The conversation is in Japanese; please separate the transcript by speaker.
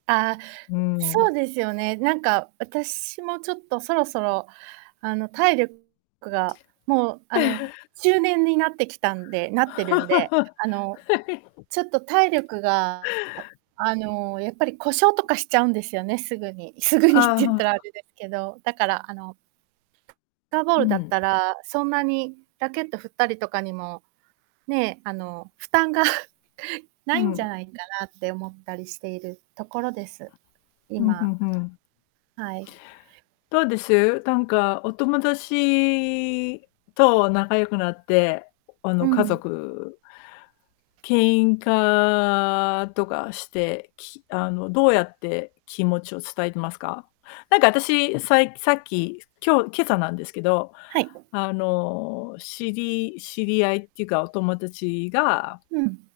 Speaker 1: ああ、
Speaker 2: うー
Speaker 1: そ
Speaker 2: ん。
Speaker 1: うですよね、なんか、私もちょっとそろそろ、あの、体力が、もう、あの、中年になってきたんでなってるんで、あの、ちょっと体 力が、あの、やっぱり故障とかしちゃうんですよね、すぐに。すぐにって
Speaker 2: ああ、
Speaker 1: 言っ
Speaker 2: は
Speaker 1: たらあ
Speaker 2: あ。
Speaker 1: れですけど、だから、あのターボー
Speaker 2: う
Speaker 1: ルだっ
Speaker 2: ん。
Speaker 1: たら、そんなにラケット振ったりとかにも、ねえ、あの、負担が な
Speaker 2: う
Speaker 1: いんじゃ
Speaker 2: ん。
Speaker 1: ないかなって思ったりしているところです。
Speaker 2: うん、ふ
Speaker 1: 今。
Speaker 2: んふん。
Speaker 1: はい。
Speaker 2: どうです？なんかお友達と仲良くなって、あ
Speaker 1: う
Speaker 2: の、家
Speaker 1: ん。
Speaker 2: 族喧嘩とかして、きあの、どうやって気持ちを伝えてますか？なんか、私さいさっき、今日、今朝なんですけど、
Speaker 1: はい。
Speaker 2: あの、知り知り合いっていうか、お友達が
Speaker 1: うん。